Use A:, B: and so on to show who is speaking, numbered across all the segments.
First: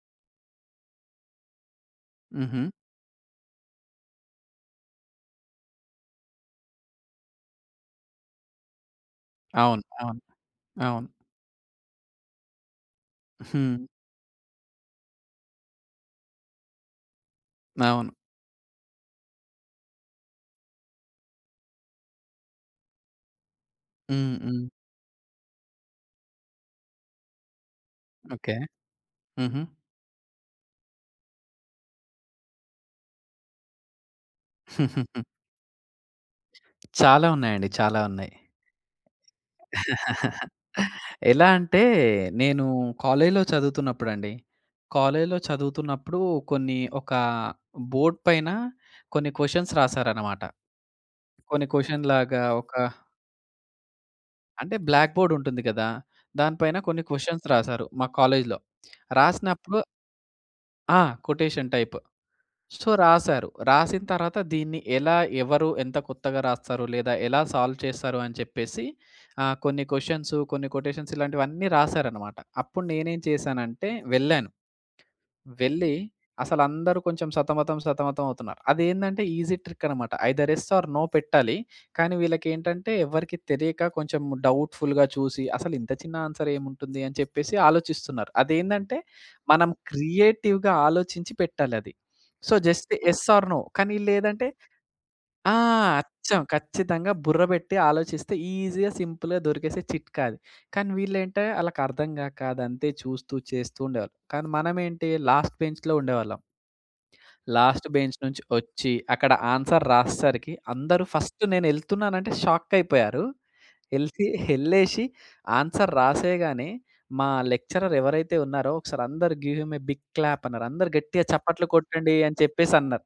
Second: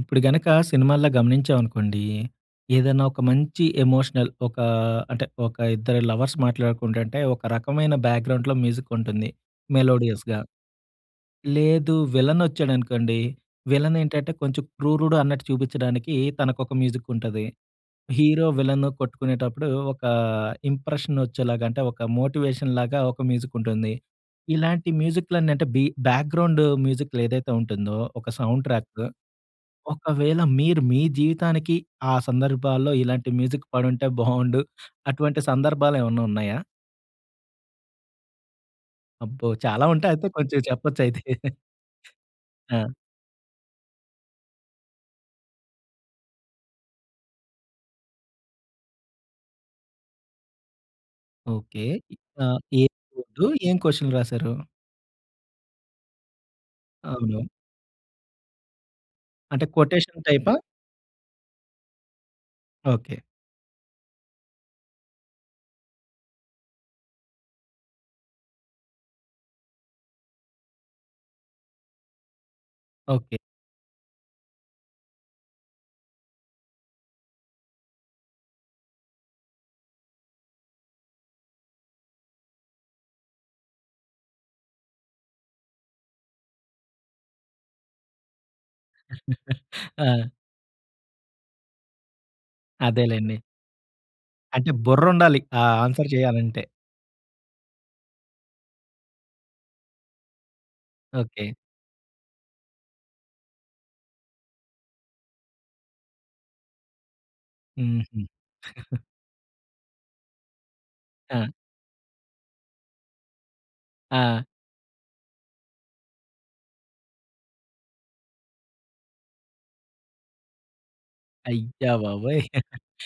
A: ఇప్పుడు గనక సినిమాల్లో గమనించామనుకోండి.
B: హుహు.
A: ఏదైనా ఒక మంచి ఎమోషనల్ ఒక అంటే, ఒక ఇద్దరు లవర్స్ మాట్లాడుకుంటుంటే ఒక రకమైన బ్యాక్‍గ్రౌండ్‌లో మ్యూజిక్ ఉంటుంది.
B: అవును. అవును.
A: మెలోడియస్‌గా.
B: అవును.
A: లేదు విలనొచ్చాడనుకోండి,
B: హ్మ్.
A: విలనేంటంటే, కొంచెం క్రూరుడు అన్నట్టు చూపించడానికి తనకొక మ్యూజిక్ ఉంటది.
B: అవును.
A: హీరో, విలను కొట్టుకునేటప్పుడు ఒక ఇంప్రెషన్ వచ్చేలాగా అంటే ఒక మోటివేషన్ లాగా ఒక మ్యూజిక్ ఉంటుంది.
B: హ్మ్. హ్మ్.
A: ఇలాంటి మ్యూజిక్‍లన్న అంటే బీ బ్యాగ్రౌండ్ మ్యూజిక్‌లు ఏదైతే ఉంటుందో, ఒక
B: ఓకే.
A: Sound track.
B: హుహు.
A: ఒకవేళ మీరు మీ జీవితానికి ఆ సందర్భాల్లో ఇలాంటి మ్యూజిక్ పడుంటే బాగుండు అటువంటి సందర్భాలు ఏమన్నా ఉన్నాయా?
B: చాలా ఉన్నాయండి. చాలా ఉన్నాయి.
A: అబ్బో! చాలా ఉంటాయి అయితే కొంచెం చెప్పొచ్చు అయితే.
B: ఎలా అంటే నేను
A: ఆ!
B: కాలేజ్‌లో చదువుతున్నప్పుడండి. కాలేజ్‌లో చదువుతున్నప్పుడు కొన్ని ఒక బోర్డ్ పైన కొన్ని క్వశ్చన్స్ రాసారన్నమాట. కొన్ని
A: ఓకే.
B: క్వశ్చన్
A: ఏ
B: లాగా ఒక
A: [unintelligible] ఆ! ఏం క్వశ్చన్ రాశారు.
B: అంటే బ్లాక్ బోర్డ్ ఉంటుంది కదా! దాని పైన కొన్ని క్వశ్చన్స్
A: అవును.
B: రాసారు మా కాలేజ్‌లో.
A: అంటే
B: రాసినప్పుడు
A: కొటేషన్ టైపా?
B: ఆ! Quotation type. So,
A: okay.
B: రాసారు. రాసిన తర్వాత దీన్ని ఎలా, ఎవరు ఎంత కొత్తగా రాస్తారో లేదా ఎలా సాల్వ్ చేస్తారు అని చెప్పేసి ఆహ్, కొన్ని క్వశ్చన్స్, కొన్ని కొటేషన్స్, ఇలాంటివన్నీ రాసారన్నమాట. అప్పుడు నేనేం
A: ఓకే.
B: చేశానంటే, వెళ్ళాను. వెళ్ళి అసలు అందరూ కొంచెం సతమతం, సతమతం అవుతున్నారు. అది ఏందంటే ఈజీ ట్రిక్ అన్నమాట. ఐదర్ ఎస్ ఆర్ నో పెట్టాలి. కానీ వీళ్ళకి ఏంటంటే, ఎవరికీ తెలియక కొంచెం డౌట్‌పుల్‌గా చూసి "అసలు ఇంత చిన్న ఆన్సర్ ఏముంటుంది" అని చెప్పేసి ఆలోచిస్తున్నారు. అది ఏందంటే, మనం
A: ఆ!
B: క్రియేటివ్‌గా ఆలోచించి పెట్టాలి అది. సో, జస్ట్ ఎస్
A: అదేలెండి.
B: ఆర్ నో కానీ లేదంటే
A: అంటే బుర్ర ఉండాలి.
B: ఆ!
A: ఆ ఆన్సర్
B: అచ్చం
A: చేయాలంటే.
B: ఖచ్చితంగా బుర్ర పెట్టి ఆలోచిస్తే ఈజీగా, సింపుల్‌గా దొరికేసే చిట్కా అది. కానీ వీళ్ళే అంటే,
A: ఓకే.
B: వాళ్ళకి అర్థంగాక అది అంతే చూస్తూ చేస్తూ ఉండేవాళ్ళు. కానీ మనమేంటి లాస్ట్ బెంచ్‌లో ఉండేవాళ్ళం... లాస్ట్ బెంచ్
A: హుహు
B: నుంచి వచ్చి అక్కడ ఆన్సర్ రాసేసరికి అందరూ ఫస్ట్
A: ఆ!
B: నేను వెళ్తున్నానంటే షాక్ అయిపోయారు. ఎల్తే
A: ఆ!
B: ఎల్లేసి ఆన్సర్ రాసేయగానే మా లెక్చరర్ ఎవరైతే ఉన్నారో ఒకసారి అందరూ "give him a big clap" అన్నారు. "అందరూ గట్టిగా చప్పట్లు
A: అయ్యా
B: కొట్టండి" అని
A: బాబోయ్!
B: చెప్పేసి అన్నారు.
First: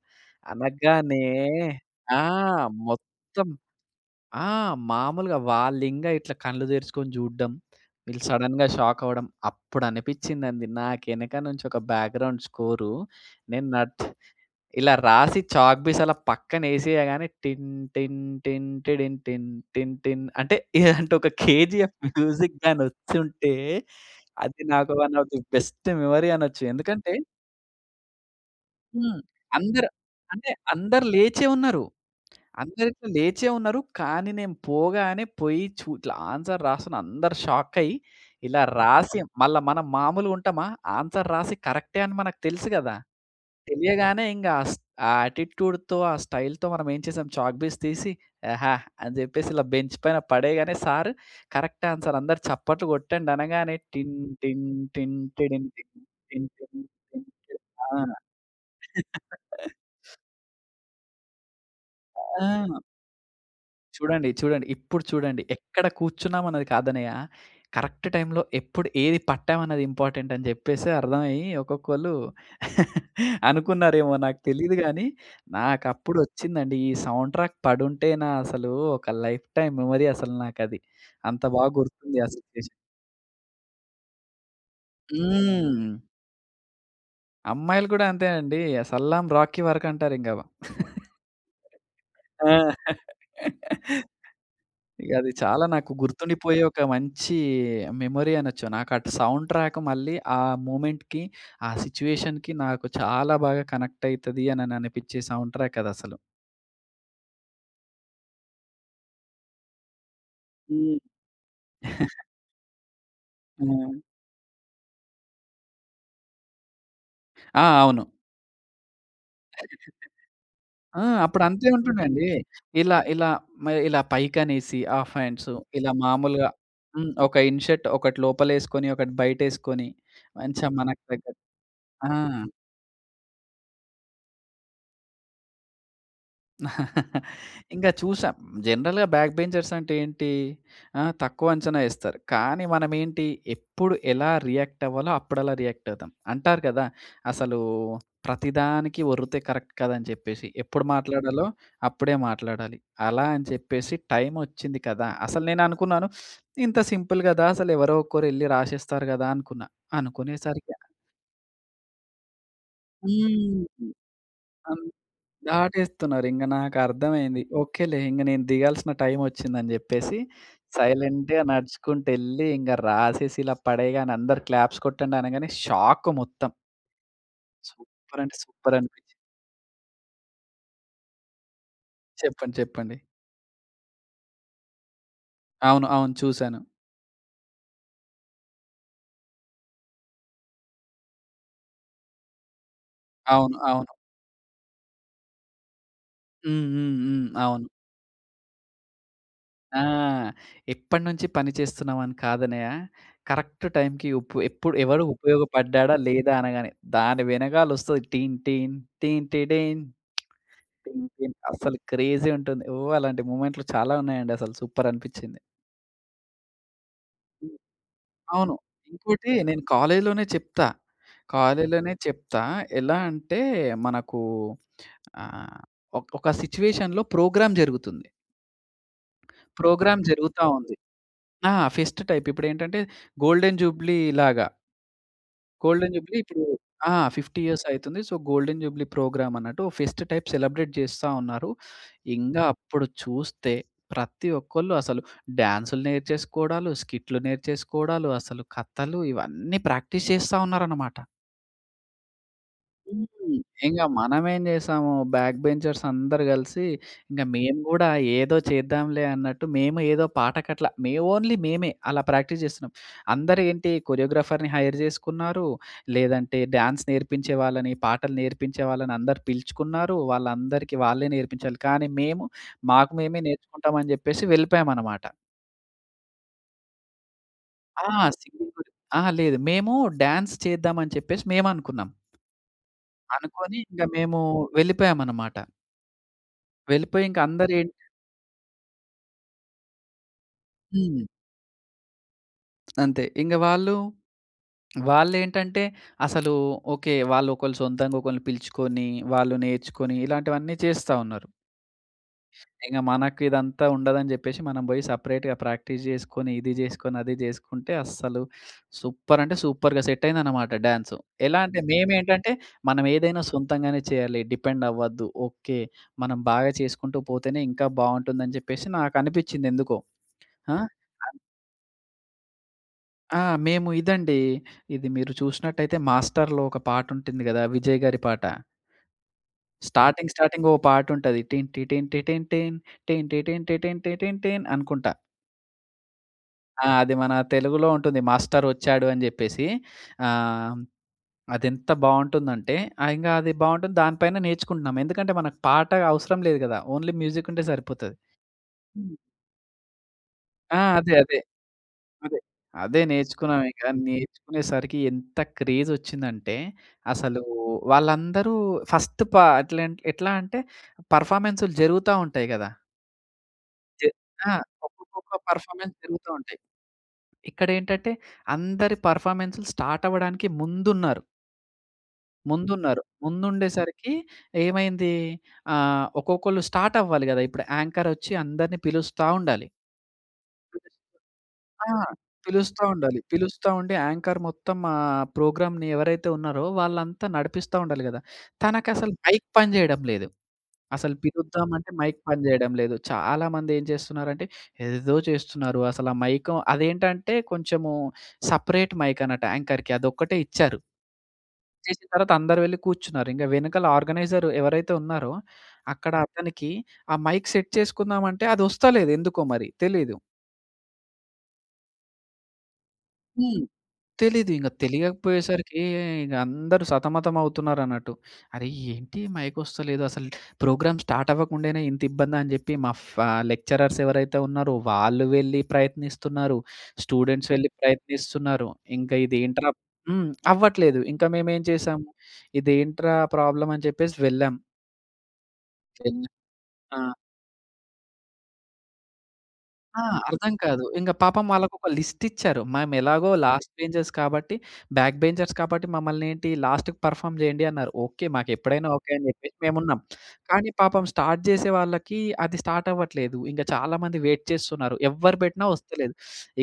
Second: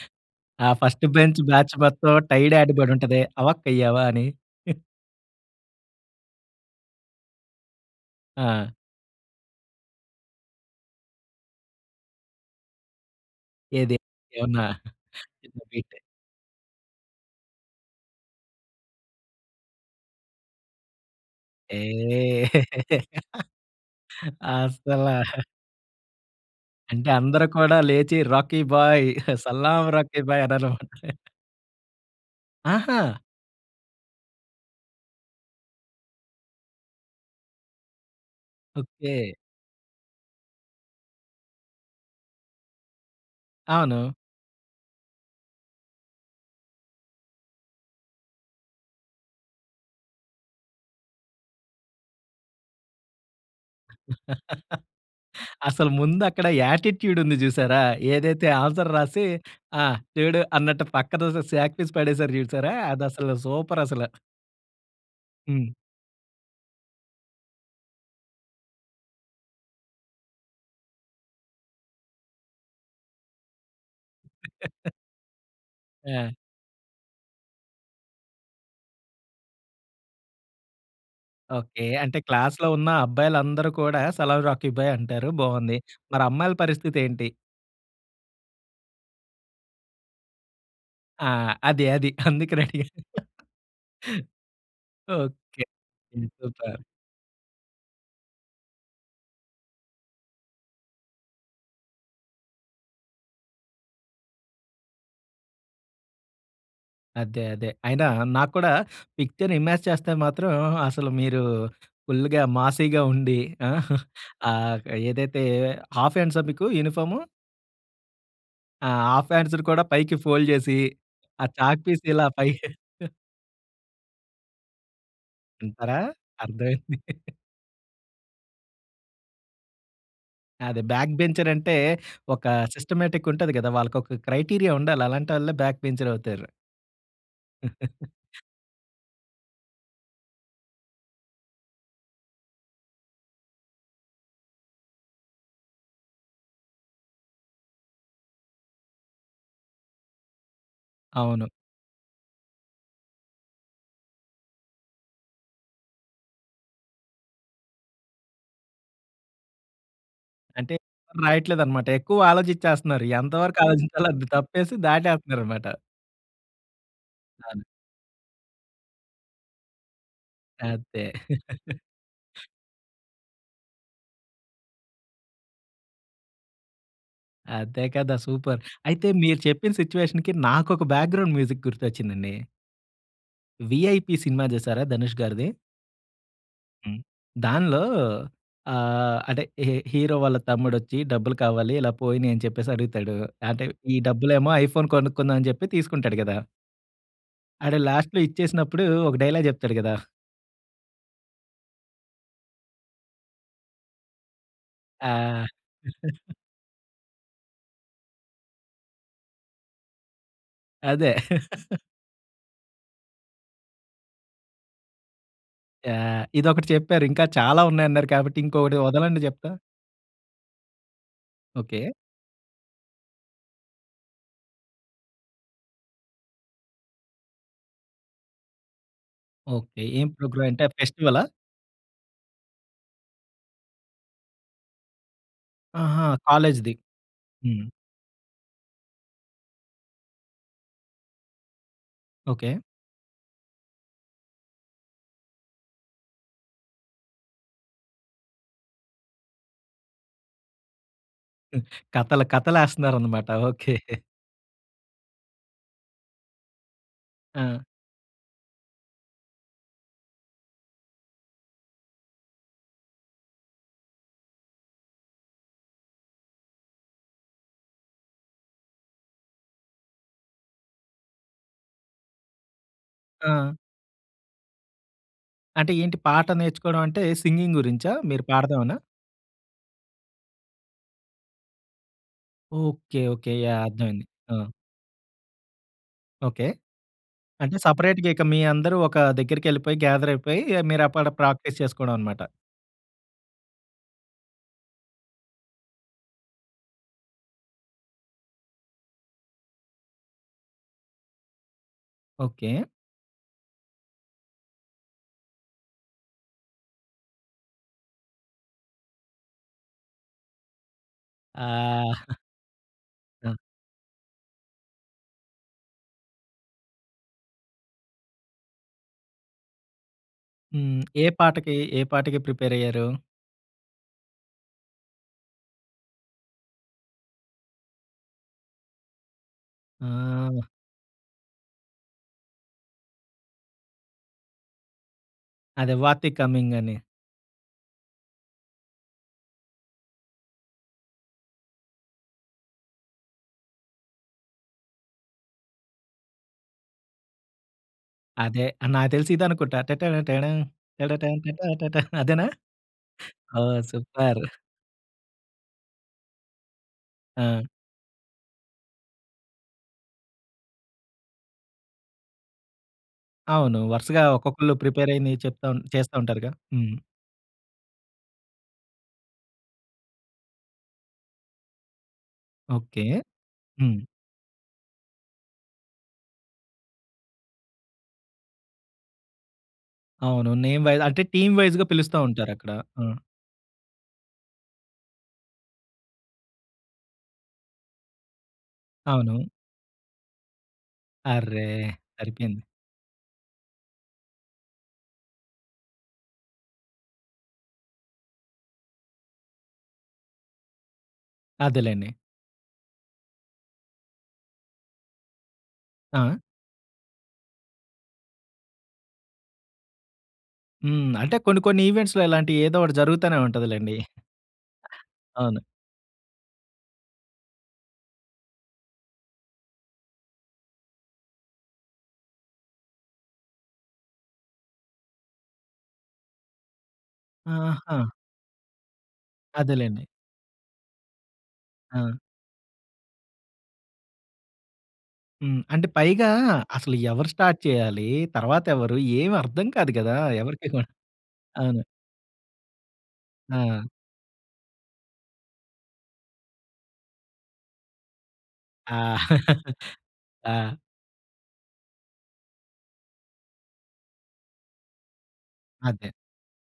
A: ఆ ఫస్ట్
B: అనగానే
A: బెంచ్ బ్యాచ్ మొత్తం
B: ఆ!
A: టైడ్ యాడ్ పడి ఉంటది.
B: మొత్తం
A: అవాకయ్యావ! అని.
B: ఆ! మామూలుగా వాళ్ళు ఇంగా ఇట్లా కళ్ళు తెరుచుకొని చూడడం. వీళ్ళు సడెన్‌గా
A: ఆ!
B: షాక్ అవ్వడం. అప్పుడు అనిపించిందండి. నాకు వెనక నుంచి ఒక బ్యాగ్రౌండ్ స్కోరు నేను
A: ఏది
B: నట్
A: ఏమన్నా
B: ఇలా రాసి చాక్ పీస్
A: [unintelligible]
B: అలా పక్కన వేసేయగానే న్ టిన్ టిన్ టిన్ టిడిన్‌టిన్ టిన్ టిన్ అంటే ఇలాంటి ఒక 'కేజీఎఫ్' మ్యూజిక్
A: ఏహ్!
B: గాని వచ్చుంటే అది నాకు వన్
A: అస్సలా.
B: ఆఫ్ ది బెస్ట్ మెమరీ అనొచ్చు.
A: అంటే
B: ఎందుకంటే
A: అందరు కూడా లేచి 'రాఖీ బాయ్!
B: హ్మ్.
A: సలాం
B: అందరు
A: రాఖీ బాయ్'
B: అంటే
A: అన్నారు
B: అందరూ
A: అన్నమాట.
B: లేచే ఉన్నారు. అందరు
A: ఆహా!
B: ఇట్లా లేచే ఉన్నారు. కానీ నేను పోగానే పోయి చు ఇట్లా ఆన్సర్ రాస్తున్నా అందరు షాక్ అయ్యి ఇలా రాసి
A: ఓకే.
B: మళ్ళా మనం మామూలుగా ఉంటామా. ఆన్సర్ రాసి కరెక్టే అని మనకు తెలుసు గదా!
A: అవును.
B: తెలియగానే ఇంగా అస్ ఆ ఆటిట్యూడ్‌తో ఆ స్టైల్‌తో మనం ఏం చేసాం చాక్‌పీస్ తీసి యెహా! అని చెప్పేసి ఇలా బెంచ్ పైన పడేయగానే సార్ కరెక్ట్ ఆన్సర్ "అందరూ చప్పట్లు కొట్టండి" అనగానే టిన్ టిన్ టిన్
A: అసలు
B: టిడిన్‌టిన్
A: ముందు అక్కడ
B: టిన్ టిన్
A: యాటిట్యూడ్
B: టిడిన్‌టిన్
A: ఉంది చూసారా,
B: ఆ!
A: ఏదైతే ఆన్సర్ రాసి ఆ! చూడు అన్నట్టు పక్కఅదో సాక్‌పీస్ పడేశారు చూసారా!
B: ఆ!
A: అది అసలు సూపర్ అసల.
B: చూడండి. చూడండి. ఇప్పుడు చూడండి.
A: హ్మ్.
B: ఎక్కడ కూర్చున్నాం అన్నది కాదన్నయ్య. కరెక్ట్ టైమ్‌లో ఎప్పుడు ఏది పట్టాం అన్నది ఇంపార్టెంట్ అని చెప్పేసి అర్థం అయ్యి ఒక్కొక్కళ్ళు అనుకున్నారేమో నాకు తెలియదు గాని నాకు
A: ఆ!
B: అప్పుడొచ్చిందండి. ఈ సౌండ్ ట్రాక్ పడుంటేనా అసలు ఒక లైఫ్ టైమ్ మెమరీ అసలు నాకు అది. అంత బాగా
A: ఓకే.
B: గుర్తుంది.
A: అంటే
B: ఆ
A: క్లాస్‌లో
B: సిట్యుయేషన్.
A: ఉన్న అబ్బాయిలందరూ కూడా సలాం రాఖీ భాయ్ అంటారు. బాగుంది.
B: హ్మ్.
A: మరి అమ్మాయిల పరిస్థితి ఏంటి?
B: అమ్మాయిలు కూడా అంతేనండి. అ 'సలాం రాఖీ' వరకు అంటారు ఇంకా.
A: ఆ! అది అది
B: ఆ!
A: అందుకనే అడిగాను.
B: ఇగ అది
A: ఓకే.
B: చాలా నాకు గుర్తుండిపోయే
A: సూపర్!
B: ఒక మంచి మెమరీ అనొచ్చు. నాకు అటు సౌండ్ ట్రాక్ మళ్ళీ ఆ మూవ్మెంట్‌కి, ఆ సిట్యుయేషన్‌కి నాకు చాలా బాగా కనెక్ట్ అయితది అని అనిపించే సౌండ్ ట్రాక్ అది అసలు.
A: అదే అదే అయినా నాకు కూడా పిక్చర్ ఇమేజ్ చేస్తే మాత్రం
B: హ్మ్.
A: అసలు మీరూ ఫుల్లుగా మాసీగా ఉండి ఆ!
B: హ్మ్.
A: ఆహ్, ఏదైతే హాఫ్ హ్యాండ్సా మీకు యూనిఫార్ము?
B: ఆ! అవును.
A: ఆ! హాఫ్ హ్యాండ్స్‌ని కూడా పైకి ఫోల్డ్ చేసీ,
B: ఆ! అప్పుడు
A: ఆ
B: అంతే
A: చాక్ పీస్ ఇలా
B: ఉంటుందండి.
A: పైకి
B: ఇలా ఇలా మ ఇలా పైకి అనేసి ఆఫ్ హ్యాండ్సు ఇలా
A: అంటారా?
B: మాములుగా
A: అర్థం అయింది.
B: హ్మ్. ఒక ఇన్ షర్ట్ ఒకటి లోపల ఏసుకొని ఒకటి బయట ఏసుకొని మంచిగ
A: అది
B: మనకు
A: బ్యాక్
B: తగ్గట్టు.
A: బెంచర్ అంటే
B: ఆ!
A: ఒక సిస్టమాటిక్ ఉంటది కదా! వాళ్ళకు ఒక క్రైటీరియా ఉండాలి. అలాంటోళ్ళే బ్యాక్ బెంచర్ అవుతారు.
B: ఇంక చూసా. జనరల్‌గా బ్యాక్ బెంచర్స్ అంటే ఏంటీ, ఆ! తక్కువ అంచనా ఏస్తారు. కానీ మనం ఏంటి ఎప్పుడు ఎలా రియాక్ట్ అవ్వాలో అప్పుడు అలా రియాక్ట్ అవుతాం. అంటారు కదా! అసలూ ప్రతి దానికి ఒర్రుతే కరక్ట్ కాదు అని చెప్పేసి. ఎప్పుడు మాట్లాడాలో,
A: అవును.
B: అప్పుడే మాట్లాడాలి. అలా అని చెప్పేసి టైమ్ ఒచ్చింది కదా! అసలు నేను అనుకున్నాను "ఇంత సింపుల్ గదా! అసలు ఎవరో ఒకరు ఎళ్ళి రాసేస్తారు" గదా అనుకున్నా. అనుకునేసరికి
A: అంటే ఎవరు రాయట్లేదు అనమాట. ఎక్కువ ఆలోచిచ్చేస్తన్నారు. ఎంత వరకు
B: హ్మ్.
A: ఆలోచించాలో అంత తప్పేసి
B: అన్
A: దాటేస్తన్నారు అనమాట.
B: దాటేస్తున్నారు ఇంగ నాకు అర్థమైంది.
A: అవును.
B: ఓకేలే ఇంగ నేను దిగాల్సిన టైమ్ ఒచ్చింది అని చెప్పేసి
A: అంతే.
B: సైలెంట్‌గా నడుచుకుంట ఎళ్ళి ఇంగ రాసేసి ఇలా పడేయగానే అందరు క్లాప్స్ కొట్టండి అనగానే షాక్ మొత్తం.
A: అదే కదా
B: సూపర్ అంటే
A: సూపర్.
B: సూపర్ అనిపించింది.
A: అయితే మీరు చెప్పిన సిట్యుయేషన్‌కి నాకొక బ్యాక్గ్రౌండ్ మ్యూజిక్ గుర్తొచ్చిందండి.
B: చెప్పండి చెప్పండి.
A: 'విఐపి సినిమా' జూశారా ధనుష్‌గారిది?
B: అవును. అవును. చూసాను.
A: హ్మ్. దానిలో ఆహ్, అదె హిహి ఈ హీరో వాళ్ళ తమ్ముడొచ్చి డబ్బులు కావాలి, ఇలా పోయినియి అని చెప్పేసి అడుగుతాడు.
B: అవును.
A: అంటే
B: అవును.
A: ఈ డబ్బులేమో ఐఫోన్ కొనుక్కుందాం అని జెప్పి తీసుకుంటాడు గదా!
B: హ్మ్. హ్మ్. హ్మ్. అవును.
A: ఆడు లాస్ట్‌లో ఇచ్చేసినప్పుడు ఒక డైలాగ్ జెప్తాడు
B: ఆ!
A: గదా!
B: ఎప్పడినుంచి పని చేస్తున్నామని కాదన్నయ్య, కరెక్ట్ టైమ్‌కి ఉప్పు ఎప్పుడు ఎవడు
A: ఆ!
B: ఉపయోగపడ్డాడా, లేదా అనగానే దాని వెనకాలొస్తది టీన్ టీన్ టీన్‌టెడిన్. టీన్
A: అదే.
B: టీన్ అస్సలు క్రేజీ ఉంటుంది. ఓహ్! అలాంటి మొమెంట్‌లు చాలా ఉన్నాయండి. అసలు సూపర్ అనిపించింది.
A: యాహ్! ఇదొకటి చెప్పారు. ఇంకా చాలా ఉన్నాయి అన్నారు కాబట్టి
B: అవును.
A: ఇంకొకటి ఒదలండి
B: ఇంకోటి
A: జెప్తా.
B: నేను కాలేజ్‌లోనే చెప్తా.
A: ఓకె.
B: కాలేజ్‌‌లోనే చెప్తా. ఎలా అంటే మనకు ఆహ్, ఒక్ ఒక సిట్యుయేషన్‌లో ప్రోగ్రామ్ జరుగుతుంది.
A: ఓకె.
B: ప్రోగ్రామ్
A: ఏం
B: జరుగుతా
A: ప్రోగ్రామ్? అంటే
B: ఉంది.
A: ఫెస్టివలా?
B: ఆ! Fest type. ఇప్పుడేంటంటే గోల్డెన్ జూబ్లీలాగా. గోల్డెన్
A: ఆహా!
B: జూబ్లీ ఇప్పుడు
A: కాలేజ్‌‌‌‌‌ది.
B: ఆ! 50 ఇయర్స్
A: హ్మ్.
B: అయితుంది. సో, గోల్డెన్ జూబ్లీ ప్రోగ్రామ్ అన్నట్టు ఫెస్ట్ టైప్ సెలబ్రేట్ చేస్తా ఉన్నారు. ఇంగ
A: ఓకె.
B: అప్పుడు చూస్తే ప్రతి ఒక్కళ్ళు అసలు డాన్స్‌లు నేర్చేసుకోడాలు, స్కిట్‌లు నేర్చేసుకోడాలు, అసలు కథలు ఇవన్నీ ప్రాక్టీస్ చేస్తా ఉన్నారనమాట.
A: హ్మ్. కథలు కథలు
B: హ్మ్.
A: ఏస్తన్నారన్నమాట. ఓకె.
B: ఇంక మనమేం జేసాము బ్యాక్ బెంచర్స్ అందరూ కలిసి ఇంక మేము
A: ఆ!
B: కూడా ఏదో చేద్దాంలే అన్నట్టు మేము ఏదో పాట కట్ల, మే ఓన్లీ మేమే అలా ప్రాక్టీస్ జేస్తున్నాం. అందరూ ఏంటి కొరియోగ్రాఫర్‌ని హైర్ చేసుకున్నారు లేదంటే డ్యాన్స్ నేర్పించే వాళ్ళని, పాటలు నేర్పించే వాళ్ళని అందరూ పిలుచుకున్నారు. వాళ్ళందరికీ వాళ్ళే నేర్పించాలి కానీ మేము మాకు మేమే
A: ఆ!
B: నేర్చుకుంటామని చెప్పేసి వెళ్ళిపోయామనమాట.
A: అంటే ఏంటి పాట నేర్చుకోవడం అంటే సింగింగ్
B: ఆ!
A: గురించా? మీరు
B: సింగింగ్ గురి
A: పాడదామనా?
B: అహా! లేదు. మేము డాన్స్ చేద్దామని చెప్పేసి మేమనుకున్నాం.
A: Okay, okay.
B: అనుకోని
A: యాహ్!
B: ఇంక
A: అర్థమైంది.
B: మేమూ
A: ఆ!
B: వెళ్ళిపోయామన్నమాట.
A: ఓకె.
B: వెళ్ళిపోయి ఇంక అందరు
A: అంటే
B: ఏంటి
A: సెపరేట్‌గా ఇక మీ అందరూ ఒక దగ్గరికెళ్ళిపోయి గ్యాదర్ అయిపోయి మీరు
B: హ్మ్.
A: అక్కడ ప్రాక్టీస్ చేసుకోవడమనమాట.
B: అంతే. ఇంగ వాళ్ళు వాళ్ళేంటంటే అసలూ ఓకె వాళ్ళొకళ్ళు సొంతంగా ఒకళ్ళని పిలుచుకొని వాళ్ళు నేర్చుకొని ఇలాంటివన్నీ చేస్తా ఉన్నారు.
A: ఓకె.
B: ఇక మనకిదంతా ఉండదని జెప్పేసి, మనం బోయి సెపరేట్‌గా ప్రాక్టీస్ జేసుకొని ఇది జేసుకొని, అది జేసుకుంటే అస్సలు సూపర్ అంటే సూపర్‌గా సెట్ అయిందనమాట డ్యాన్సు. ఎలా అంటే
A: ఆ
B: మేమేంటంటే మనమేదైనా
A: దబ్
B: సొంతంగానే చేయాలి. డిపెండ్ అవ్వద్దు. ఓకె. మనం బాగా చేసుకుంటూ పోతేనే, ఇంకా బావుంటుందని జెప్పేసి నాకనిపించిందేందుకో. ఆ!
A: హ్మ్. ఏ
B: ఆద్
A: పాటకీ? ఏ పాటకి ప్రిపేరయ్యారూ?
B: ఆ! మేము ఇదండీ, ఇది మీరు చూసినట్టయితే మాస్టర్‌లో ఒక పాటుంటుంది గదా విజయ్ గారి పాట.
A: ఆ
B: స్టార్టింగ్
A: అహ్
B: స్టార్టింగ్ ఓ పాటుంటది. టిన్ టి టిన్ టిన్ టిన్ టి టిన్ టిన్ టిన్ టిన్ టీన్ అనుకుంటా.
A: అదే 'వాతి
B: ఆ!
A: కమింగని.'
B: అది మన తెలుగులో ఉంటుంది. మాస్టరొచ్చాడు అని చెప్పేసి. ఆహ్, అదెంత బావుంటుందంటే ఆ! ఇంగ అది బావుంటుంది, దాని పైన నేర్చుకుంటున్నాం. ఎందుకంటే, మనకు పాట అవసరం లేదు గదా! ఓన్లీ మ్యూజిక్కుంటే సరిపోతది.
A: అదే. ఆహ్, నాకు దెలిసి ఇదనుకుంటా, టట్టడ టాడమ్
B: ఆ! అదే,
A: టడటా
B: అదే.
A: టట్టా టట్టా
B: అదే.
A: అదేనా?
B: అదే
A: ఓహ్!
B: నేర్చుకున్నావిక.
A: సూపర్.
B: నేర్చుకునేసరికి ఎంత క్రేజొచ్చిందంటే, అసలూ
A: ఆ!
B: వాళ్ళందరూ ఫస్ట్ పాట్లెంట్ ఎట్లా అంటే, పర్ఫామెన్సులు జరుగుతా ఉంటాయి గదా!
A: అవునూ.
B: జ
A: వరసగా
B: ఆ!
A: ఒక్కొక్కళ్ళు
B: ఒక్కొక్కొక్క
A: ప్రిపేరయినియి చెప్తాన్
B: పర్ఫామెన్స్‌
A: చేస్తా
B: జరుగు‌తా
A: ఉంటారుగా.
B: ఉంటాయి.
A: హ్మ్.
B: ఇక్కడేంటంటే, అందరి పర్ఫామెన్సులు స్టార్టవ్వడానికి ముందున్నారు... ముందున్నారు.
A: ఓకే. హ్మ్.
B: ముందుండేసరికి ఏమైందీ? ఆహ్, ఒక్కొక్కళ్ళు స్టార్టవ్వాలి గదా ఇప్పుడె. యాంకరొచ్చి అందరిని పిలుస్తా ఉండాలి.
A: అవును. నేమ్
B: పిలుస్త
A: వైస్ అంటే, టీమ్ వైస్‌గా
B: ఆ!
A: పిలుస్తా ఉంటారక్కడ.
B: పిలుస్తా
A: ఆ!
B: ఉండాలి. పిలుస్తా ఉండి, యాంకర్ మొత్తం ఆహ్, ప్రోగ్రామ్‌ని ఎవరైతే ఉన్నారో, వాళ్ళంతా నడిపిస్తా ఉండాలి గదా! తనకసలు మైక్
A: అవును.
B: పని జెయడం లేదు. అసలు
A: అర్రే!
B: పిలుద్దామంటే మైక్ పని
A: సరిపెయింది.
B: చేయడం లేదు. చాలామందేం చేస్తున్నారంటే, ఎదేదో చేస్తున్నారు. అసలు ఆ మైకో అదేంటంటే, కొంచెము సపరేట్ మైకన్నట్టు యాంకర్‌కి అదొక్కటే ఇచ్చారు. ఇచ్చేసిన
A: అదేలేండి.
B: తర్వాత అందరూ వెళ్ళి కూచ్చున్నారు. ఇంగ వెనకాల ఆర్గనైజరు ఎవరైతే ఉన్నారో, అక్కడ
A: ఆ!
B: అతనికి, ఆ మైక్ సెట్ చేసుకుందామంటే, అదొస్తలేదు. ఎందుకో మరి తెలీదు.
A: హ్మ్. అంటే కొన్ని కొన్ని ఈవెంట్స్‌లో ఇలాంటివి ఏదో ఒకటి జరుగుతానే
B: హ్మ్.
A: ఉంటది లెండి.
B: తెలీదు ఇంగ
A: అవును.
B: తెలియకపోయేసరికి ఇంగ అందరూ సతమతం అవుతున్నారు అన్నట్టు. అరే! ఏంటి ఈ మైక్ ఒస్తలేదు అసలు. ప్రోగ్రామ్ స్టార్ట్ అవ్వకుండానే ఇంత ఇబ్బందా అని చెప్పి మా ఫా లెక్చరర్స్ ఎవరైతే ఉన్నారో వాళ్ళు వెళ్లి ప్రయత్నిస్తున్నారు. స్టూడెంట్స్ వెళ్ళి
A: ఆహా!
B: ప్రయత్నిస్తున్నారు. ఇంక ఇదేంట్రా
A: అదేలెండి.
B: హ్మ్, అవ్వట్లేదు ఇంక మేమెం చేసాము.
A: ఆ!
B: ఇదేంట్రా ప్రాబ్లమ్ అని చెప్పేసి వెళ్ళాం.
A: హ్మ్. అంటే పైగా
B: [unintelligible]
A: అసలు
B: ఆ!
A: ఎవరు స్టార్ట్ చేయాలి? తర్వాత ఎవరు, ఏమి అర్థం కాదు
B: ఆ!
A: కదా!
B: అర్థం
A: ఎవరికి
B: కాదు
A: కూడ.
B: ఇంక పాపం వాళ్ళకి
A: అవును.
B: ఒక లిస్ట్ ఇచ్చారు. మేము ఎలాగో లాస్ట్
A: ఆ!
B: బెంచర్స్ కాబట్టి, బ్యాక్ బెంచర్స్ కాబట్టి మమ్మల్ని ఏంటి లాస్ట్‌కి పర్ఫార్మ్ చేయండి అన్నారు. ఓకె, మాకు ఎప్పుడైనా ఓకె
A: ఆ!
B: అని చెప్పేసి మేము ఉన్నాం. కానీ
A: ఆ!
B: పాపం స్టార్ట్ చేసే వాళ్ళకి అది స్టార్ట్ అవ్వట్లేదు. ఇంగ చాలామంది వెయిట్ చేస్తున్నారు. ఎవరు పెట్టినా
A: అదే.
B: వస్తలేదు.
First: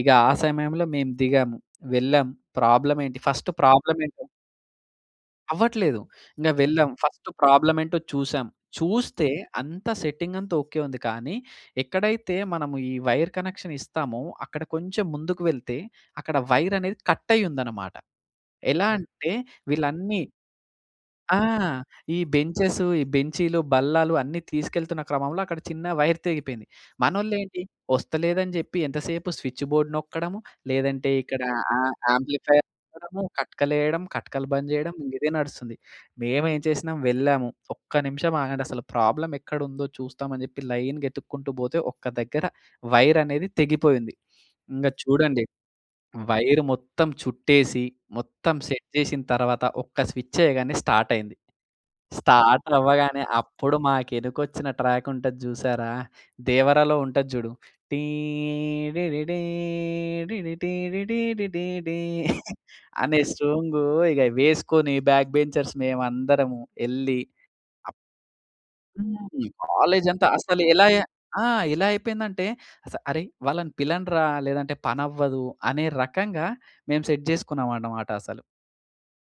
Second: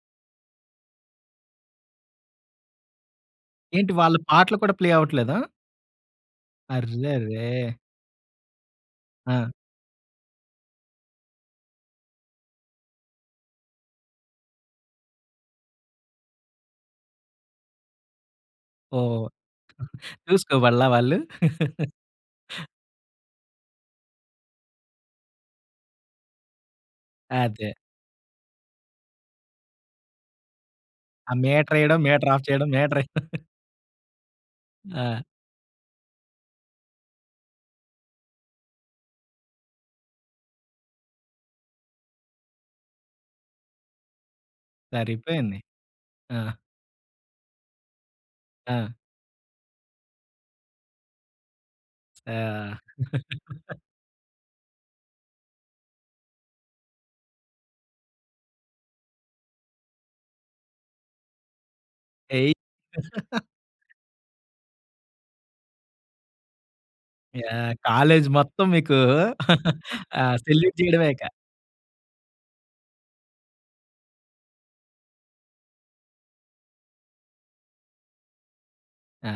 B: ఇగ ఆ! సమయంలో మేము దిగాం, వెళ్ళాము ప్రాబ్లమ్ ఏంటి ఫస్ట్
A: ఏంటి
B: ప్రాబ్లమ్
A: వాళ్ళ
B: ఏంటి?
A: పాటలు కూడా ప్లే అవ్వట్లేదా?
B: అవ్వట్లేదు. ఇంగ వెళ్ళాం. ఫస్ట్
A: అర్రేరే!
B: ప్రాబ్లమ్ ఏంటో చూసాం. చూస్తే
A: ఆ!
B: అంతా సెట్టింగ్ అంతా ఓకె ఉంది కానీ, ఎక్కడైతే మనము ఈ వైర్ కనెక్షన్ ఇస్తామో అక్కడ కొంచెం ముందుకు వెళ్తే అక్కడ వైర్ అనేది కట్ అయ్యుందన్నమాట. ఎలా
A: ఓహ్!
B: అంటే వీళ్ళన్నీ
A: చూసుకోవళ్ళా వాళ్ళు.
B: ఆ! ఈ బెంచెసు, ఈ బెంచీలు, బల్లాలు అన్నీ తీసుకెళ్తున్న క్రమంలో అక్కడ చిన్న వైర్ తెగిపోయింది. మనోళ్ళేంటి,
A: అదే.
B: వస్తలేదని చెప్పి ఎంతసేపు స్విచ్‌బోర్డ్ నొక్కడం, లేదంటే
A: ఆ!
B: ఇక్కడ
A: మీటర్
B: ఆహ్, ఆహ్,
A: ఏయడం, మీటర్ ఆఫ్
B: యాంప్లిఫైయర్
A: చేయడం. మీటర్.
B: నొక్కడము, కట్కలు ఎయడం, కట్కలు బంద్ చేయడం, ఇంగ
A: ఆ!
B: ఇదే నడుస్తుంది. మేము ఏం చేసినాము వెళ్ళాము ఒక్క నిమిషం ఆగండి అసలు ప్రాబ్లమ్ ఎక్కడ ఉందో చూస్తామని చెప్పి లైన్‌గా ఎతుక్కుంటూ పోతే, ఒక్క దగ్గర వైర్ అనేది తెగిపోయి ఉంది. ఇంగ చూడండి,
A: సరిపోయింది. ఆ!
B: వైర్ మొత్తం చుట్టేసి మొత్తం సెట్
A: ఆ!
B: చేసిన తర్వాత ఒక్క స్విచ్ చేయగానే స్టార్ట్ అయింది. స్టార్ట్
A: ఆ!
B: అవ్వగానే అప్పుడు మాకు ఎనకొచ్చిన ట్రాక్ ఉంటది చూసారా. దేవరలో ఉంటది చూడు. టీ డీడీడీ డీడీటీ డీడీటీటీడీ
A: ఏయ్!
B: అనే సాంగ్ ఇక వేసుకొని బాక్ బెంచర్స్ మేమందరము ఎళ్ళి.
A: యాహ్! కాలేజ్ మొత్తం మీకూ
B: హ్మ్. కాలేజ్‌ అంతా
A: ఆహ్,
B: అసలు
A: సెల్యూట్
B: ఎలా అయ
A: చేయడమే ఇక.
B: ఆ! ఎలా అయిపోయిందంటే అసలు "అరేయ్ వాళ్ళని పిలండిరా! లేదంటే పని అవ్వదు" అనే రకంగా మేము సెట్ చేసుకున్నామాట మాట. అసలు.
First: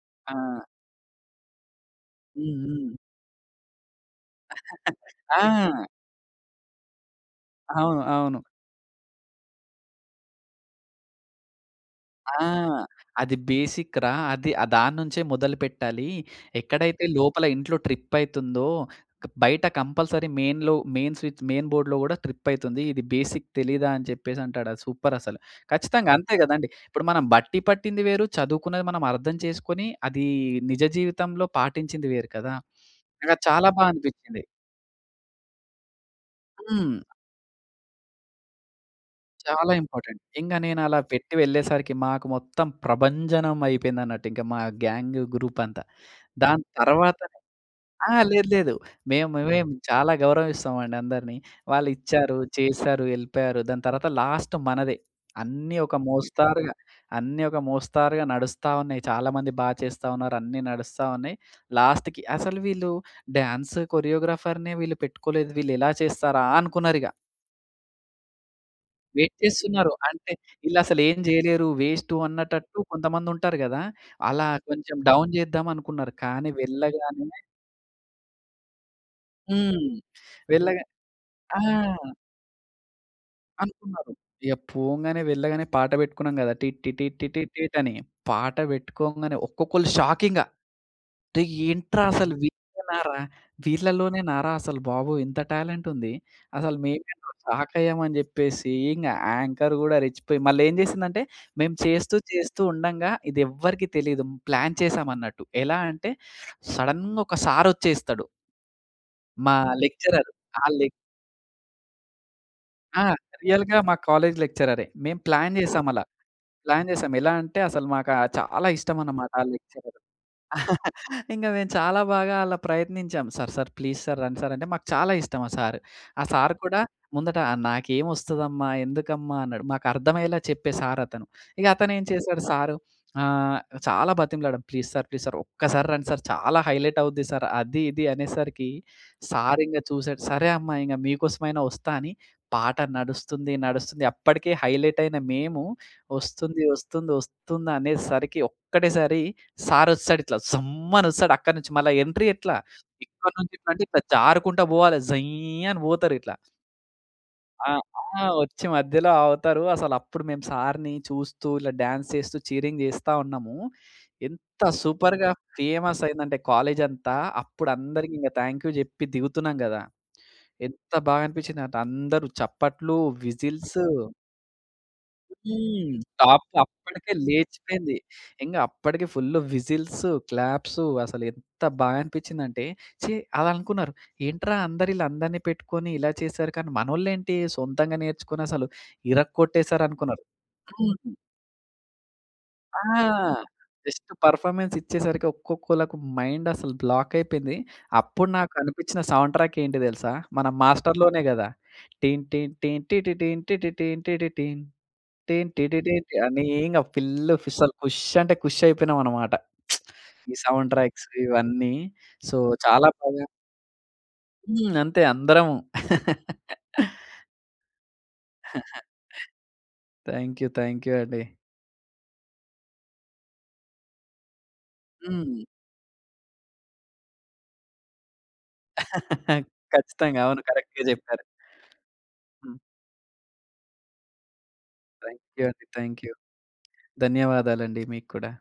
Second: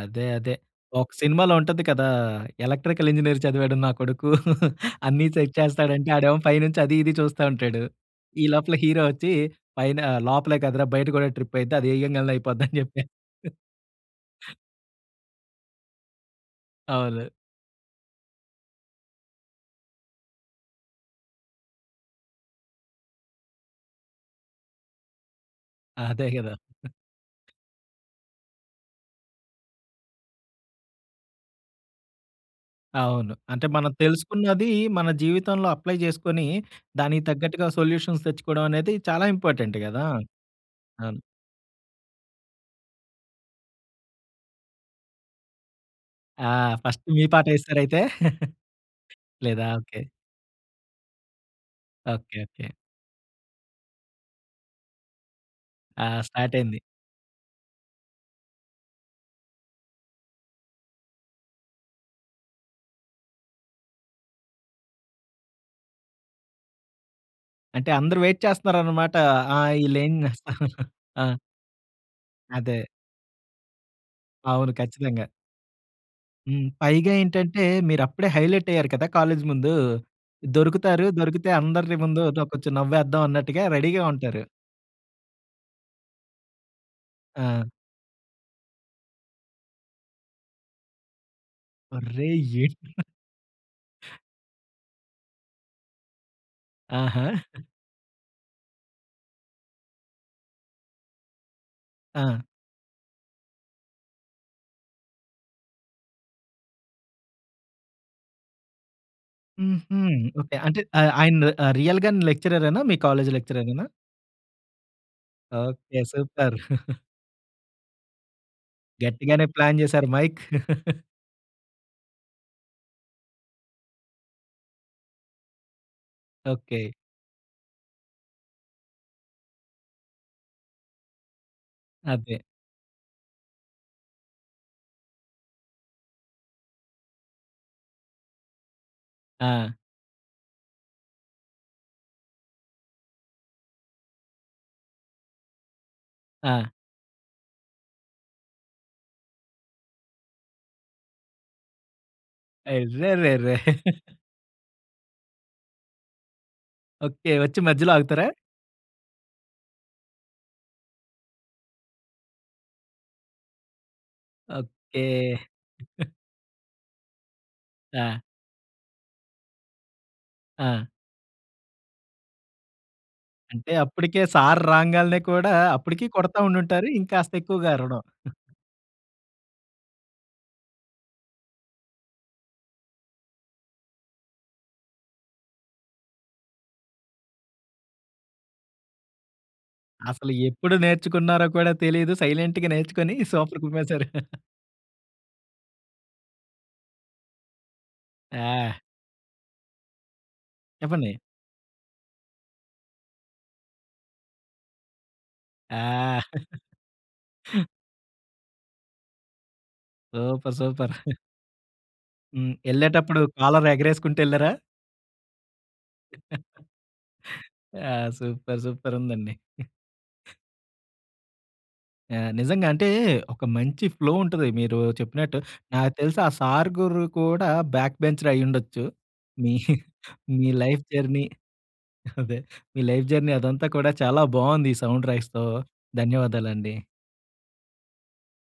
A: అదే, అదే.
B: ఆ!
A: ఒక సినిమాలో ఉంటది కదా!
B: హ్మ్. హ్మ్.
A: ఎలక్ట్రికల్ ఇంజినీర్ చదివాడు నా కొడుకు అన్నిసెట్
B: ఆ!
A: చేస్తాడు అంటే ఆడేమో పైనుంచి అది ఇది చూస్తా ఉంటాడు.
B: అవును. అవును.
A: ఈ లోపల హీరో వచ్చి పైన లోపలే కదరా బయట కూడా ట్రిప్ అయితే అది ఏయంగాల్నే
B: ఆ!
A: అయిపోద్ది అని చెప్పా.
B: అది బేసిక్‌రా! అది. ఆ దానుంచే మొదలుపెట్టాలి. ఎక్కడైతే
A: అవును.
B: లోపల ఇంట్లో ట్రిప్ అయితుందో, బయట కంపల్సరీ మెయిన్‌లో, మెయిన్ స్విచ్ మెయిన్ బోర్డ్‌లో కూడా ట్రిప్ అయితుంది. ఇది బేసిక్ తెలీదా? అని చెప్పేసి అంటాడు. అది సూపర్ అసలు. ఖచ్చితంగా
A: అదే
B: అంతే
A: కదా!
B: కదండీ! ఇప్పుడు మనం బట్టి పట్టింది వేరు. చదువుకున్నది మనం అర్థం చేసుకొని అది నిజ జీవితంలో పాటించింది వేరు కదా!
A: అవును.
B: నాకు
A: అంటే
B: చాలా బా
A: మనం
B: అనిపిచ్చింది.
A: తెలుసుకున్నది మన జీవితంలో అప్లై చేసుకొని,
B: హ్మ్.
A: దానికి తగ్గట్టుగా సొల్యూషన్స్ తెచ్చుకోవడం అనేది చాలా
B: చాలా
A: ఇంపార్టెంట్ కదా!
B: ఇంపార్టెంట్. ఇంగ నేను అలా
A: అవును.
B: పెట్టి వెళ్ళేసరికి, మాకు మొత్తం ప్రభంజనం అయిపోయింది అన్నట్టు, ఇంక మా గ్యాంగ్ గ్రూప్ అంతా.
A: ఆ!
B: దాని
A: ఫస్ట్ మీ
B: తర్వాతనె
A: పాటేసారైతే?
B: ఆ! లేదు, లేదు. మేము మేమే
A: లేదా! ఓకే.
B: చాలా గౌరవిస్తామండి అందరిని. వాళ్ళు ఇచ్చారు.
A: ఓకె. ఓకె.
B: చేశారు. ఎళ్ళిపోయారు. దాని తర్వాత లాస్ట్ మనదే. అన్నీ ఒక
A: ఆ! స్టార్ట్
B: మోస్తారుగా
A: అయింది.
B: అన్నీ ఒక మోస్తారుగా నడుస్తా ఉన్నాయి. చాలామంది బా చేస్తా ఉన్నారు. అన్నీ నడుస్తా ఉన్నాయి. లాస్ట్‌కి అసలు వీళ్ళు డాన్స్ కొరియోగ్రాఫర్‌నే వీళ్ళు పెట్టుకోలేదు. వీళ్ళు ఎలా చేస్తారా! అనుకున్నారు ఇగ.
A: అంటే అందరు వెయిట్ చేస్తున్నారనమాట.
B: వెయిట్
A: ఆ!
B: చేస్తున్నారు
A: ఈల్లేం
B: అంతే.
A: చేస్తా
B: ఈళ్ళసలు ఏమి
A: ఆ!
B: జేయలేరు. వేస్టు
A: అదే.
B: అన్నటట్టు కొంతమంది ఉంటారు గదా! అలా
A: అవును.
B: కొంచెం
A: ఖచ్చితంగా.
B: డౌన్ జేద్దాం అనుకున్నారు. కానీ
A: హ్మ్. పైగా
B: వెళ్ళగానే
A: ఏంటంటే మీరప్పుడే హైలైట్ అయ్యారు కదా! కాలేజ్ ముందు.
B: హ్మ్. వెళ్ళగా
A: దొరుకుతారు. దొరికితే
B: ఆ!
A: అందరిని ముందు దొ కొంచెం నవ్వేద్దాం అన్నట్టుగా రెడీగా
B: అనుకున్నారు.
A: ఉంటారు.
B: ఇగ పోంగానే వెళ్ళగానే పాట పెట్టుకున్నాం గదా! టి టి టి
A: ఆ!
B: టిట్ అని. పాట పెట్టుకోంగానే ఒక్కొక్కళ్ళు షాక్ ఇంగ. రేయ్! ఏంట్రా
A: అర్రె!
B: అసలు
A: ఏం?
B: వీళ్ళేనారా? వీళ్ళలోనేనారా అసలు బాబోయ్! ఇంత టాలెంట్ ఉంది! అసలు మేము
A: ఆహా!
B: షాక్ అయ్యామని చెప్పేసి ఇంగ యాంకర్ గూడా రెచ్చిపోయి మళ్ళీ ఏం చేసిందంటే మేము చేస్తూ
A: ఆ!
B: చేస్తూ ఉండంగా ఇది ఎవ్వరికీ తెలీదు. ప్లాన్ చేసాం అన్నట్టు. ఎలా అంటే సడన్‌గా ఒక సార్ వచ్చేస్తాడు. మా
A: హుహు.
B: లెక్చరర్.
A: ఓకె.
B: ఆ
A: అంటే
B: లె
A: ఆహ్, ఆయన ఆహ్, రియల్‌గా న్ లెక్చరరేనా? మీ
B: ఆ!
A: కాలేజ్
B: రియల్‌గా
A: లెక్చరరేనా?
B: మా కాలేజ్ లెక్చరరే. మేము ప్లాన్ జేసాం
A: ఓకే.
B: అలా.
A: సూపర్!
B: ప్లాన్ చేసాం. ఎలా అంటే అసలు మాక చాలా ఇష్టం అనమాట ఆ
A: గట్టిగానే ప్లాన్
B: లెక్చరర్.
A: జేసారు మైక్.
B: ఇంగ మేము చాలా బాగా అలా ప్రయత్నించాం. సర్ సర్ ప్లీస్ సర్ రండి సర్ అంటే మాకు చాలా ఇష్టం ఆ సార్. ఆ సార్ కూడా
A: ఓకే.
B: ముందట నాకేం ఒస్తదమ్మా? ఎందుకమ్మా? అన్నాడు. మాకు అర్థమయ్యేలా చెప్పే సార్ అతను. ఇగ అతనేం
A: అదే.
B: చేసాడు సారు ఆహ్, చాలా బతిమలాడం. ప్లీస్ సార్ ప్లీజ్ సార్ ఒక్కసారి రండి సార్ చాలా హైలైట్ అవుద్ది సార్. అది ఇది అనేసరికి. సార్
A: ఆ!
B: ఇంగ చూసాడు. సరే అమ్మా ఇంగ మీకోసమైనా వస్తా అని పాట నడుస్తుంది నడుస్తుంది. అప్పటికే హైలైట్ అయిన మేము. వస్తుంది
A: ఆ!
B: వస్తుంది వస్తుందనే సరికి ఒక్కటేసారి సార్ వస్తడిట్లా జుమ్ అని ఒస్తడు అక్కడి నుంచి. మళ్ళా ఎంట్రీ ఎట్లా? ఇక్కన్నుంచి
A: అర్రెర్రెరే!
B: ఇట్లంటే ఇట్లా జారుకుంటా పోవాలె జయ్ అని పోతరు ఇట్లా.
A: ఓకె. వచ్చి
B: ఆహ్,
A: మధ్యలో
B: ఆ!
A: ఆగుతారా?
B: వచ్చి మధ్యలో ఆగుతారు. అసలు అప్పుడు మేము సార్‌ని చూస్తూ ఇలా డాన్స్ చేస్తూ చీరింగ్ చేస్తా ఉన్నాము. ఎంత
A: ఓకె.
B: సూపర్‌గా ఫేమస్ అయిందంటే కాలేజంతా అప్పుడు అందరికి
A: ఆ!
B: ఇంక థాంక్ యూ చెప్పి దిగుతున్నాం కదా!
A: ఆ!
B: ఎంత బాగానిపించిందంటే అందరూ చప్పట్లు,
A: అంటే
B: విజిల్సూ.
A: అప్పటికే సార్ రాంగాలనే కూడా
B: హ్మ్!
A: అప్పటికి కొడతా
B: టాప్
A: ఉండుంటారు
B: అప్పటికే
A: ఇంకాస్త ఎక్కువగా
B: లేచిపోయింది.
A: అరవడం.
B: ఇంగ అప్పటికే ఫుల్ విసిల్సూ, క్లాప్సూ అసలు ఎంత బా అనిపించిందంటే ఛీ! అలా అనుకున్నారు. ఏంట్రా! అందరు ఈళ్ళందరిని పెట్టుకొని ఇలా చేసారు. కానీ మనోళ్ళు ఏంటీ సొంతంగా నేర్చుకొని అసలు ఇరగోట్టేసారనుకున్నారు.
A: అసలు ఎప్పుడు
B: హ్మ్.
A: నేర్చుకున్నారో కూడా తెలియదు. సైలెంట్‌గా
B: ఆ!
A: నేర్చుకొని సూపర్ కుమ్మేసారు.
B: జస్ట్ పెర్ఫార్మన్స్ ఇచ్చేసరికి ఒక్కొక్కళ్ళకి మైండ్ అసలు బ్లాక్ అయిపోయింది. అప్పుడు
A: యహ్!
B: నాకనిపించిన సౌండ్ ట్రాక్ ఏంటి తెలుసా! మన
A: చెప్పండి?
B: 'మాస్టర్‌'లోనే కదా! టిన్ టిన్ టిన్‌టిటిన్ టిటిన్ టిటిన్ టిన్
A: ఆ!
B: టీటిన్ అని ఇంగ ఫుల్లు ఫిసల్ అసలు కుష్ అంటే కుష్ అయిపోయినామన్నమాట. ఈ
A: సూపర్!
B: Sound
A: super!
B: ట్రాక్స్ ఇవన్నీ. So
A: hmm.
B: చాలా
A: ఎళ్ళేటప్పుడు
B: బాగా
A: కాలర్ ఎగరేసుకుంటూ ఏళ్లారా?
B: హ్మ్. అంతే అందరము.
A: ఆ! సూపర్! సూపరుందండి.
B: థ్యాంక్ యూ, థ్యాంక్ యూ అండి.
A: ఆ! నిజంగా. అంటే ఒక మంచి ఫ్లో ఉంటది మీరూ
B: హ్మ్.
A: చెప్పినట్టు. నాకు తెలిసి ఆ సార్ గురూ కూడా బ్యాక్ బెంచరే అయ్యుండొచ్చు. మీ
B: ఖచ్చితంగా అవును.
A: మీ
B: కరెక్ట్‌గా
A: లైఫ్
B: చెప్పారు.
A: జర్నీ అదే
B: హ్మ్.
A: మీ లైఫ్ జర్నీ అదంతా కూడా చాలా బావుంది ఈ సౌండ్
B: థ్యాంక్
A: రైజ్‌తో.
B: యూ అండి. Thank you.
A: ధన్యవాదాలండి.
B: ధన్యవాదాలండి మీకు కూడా.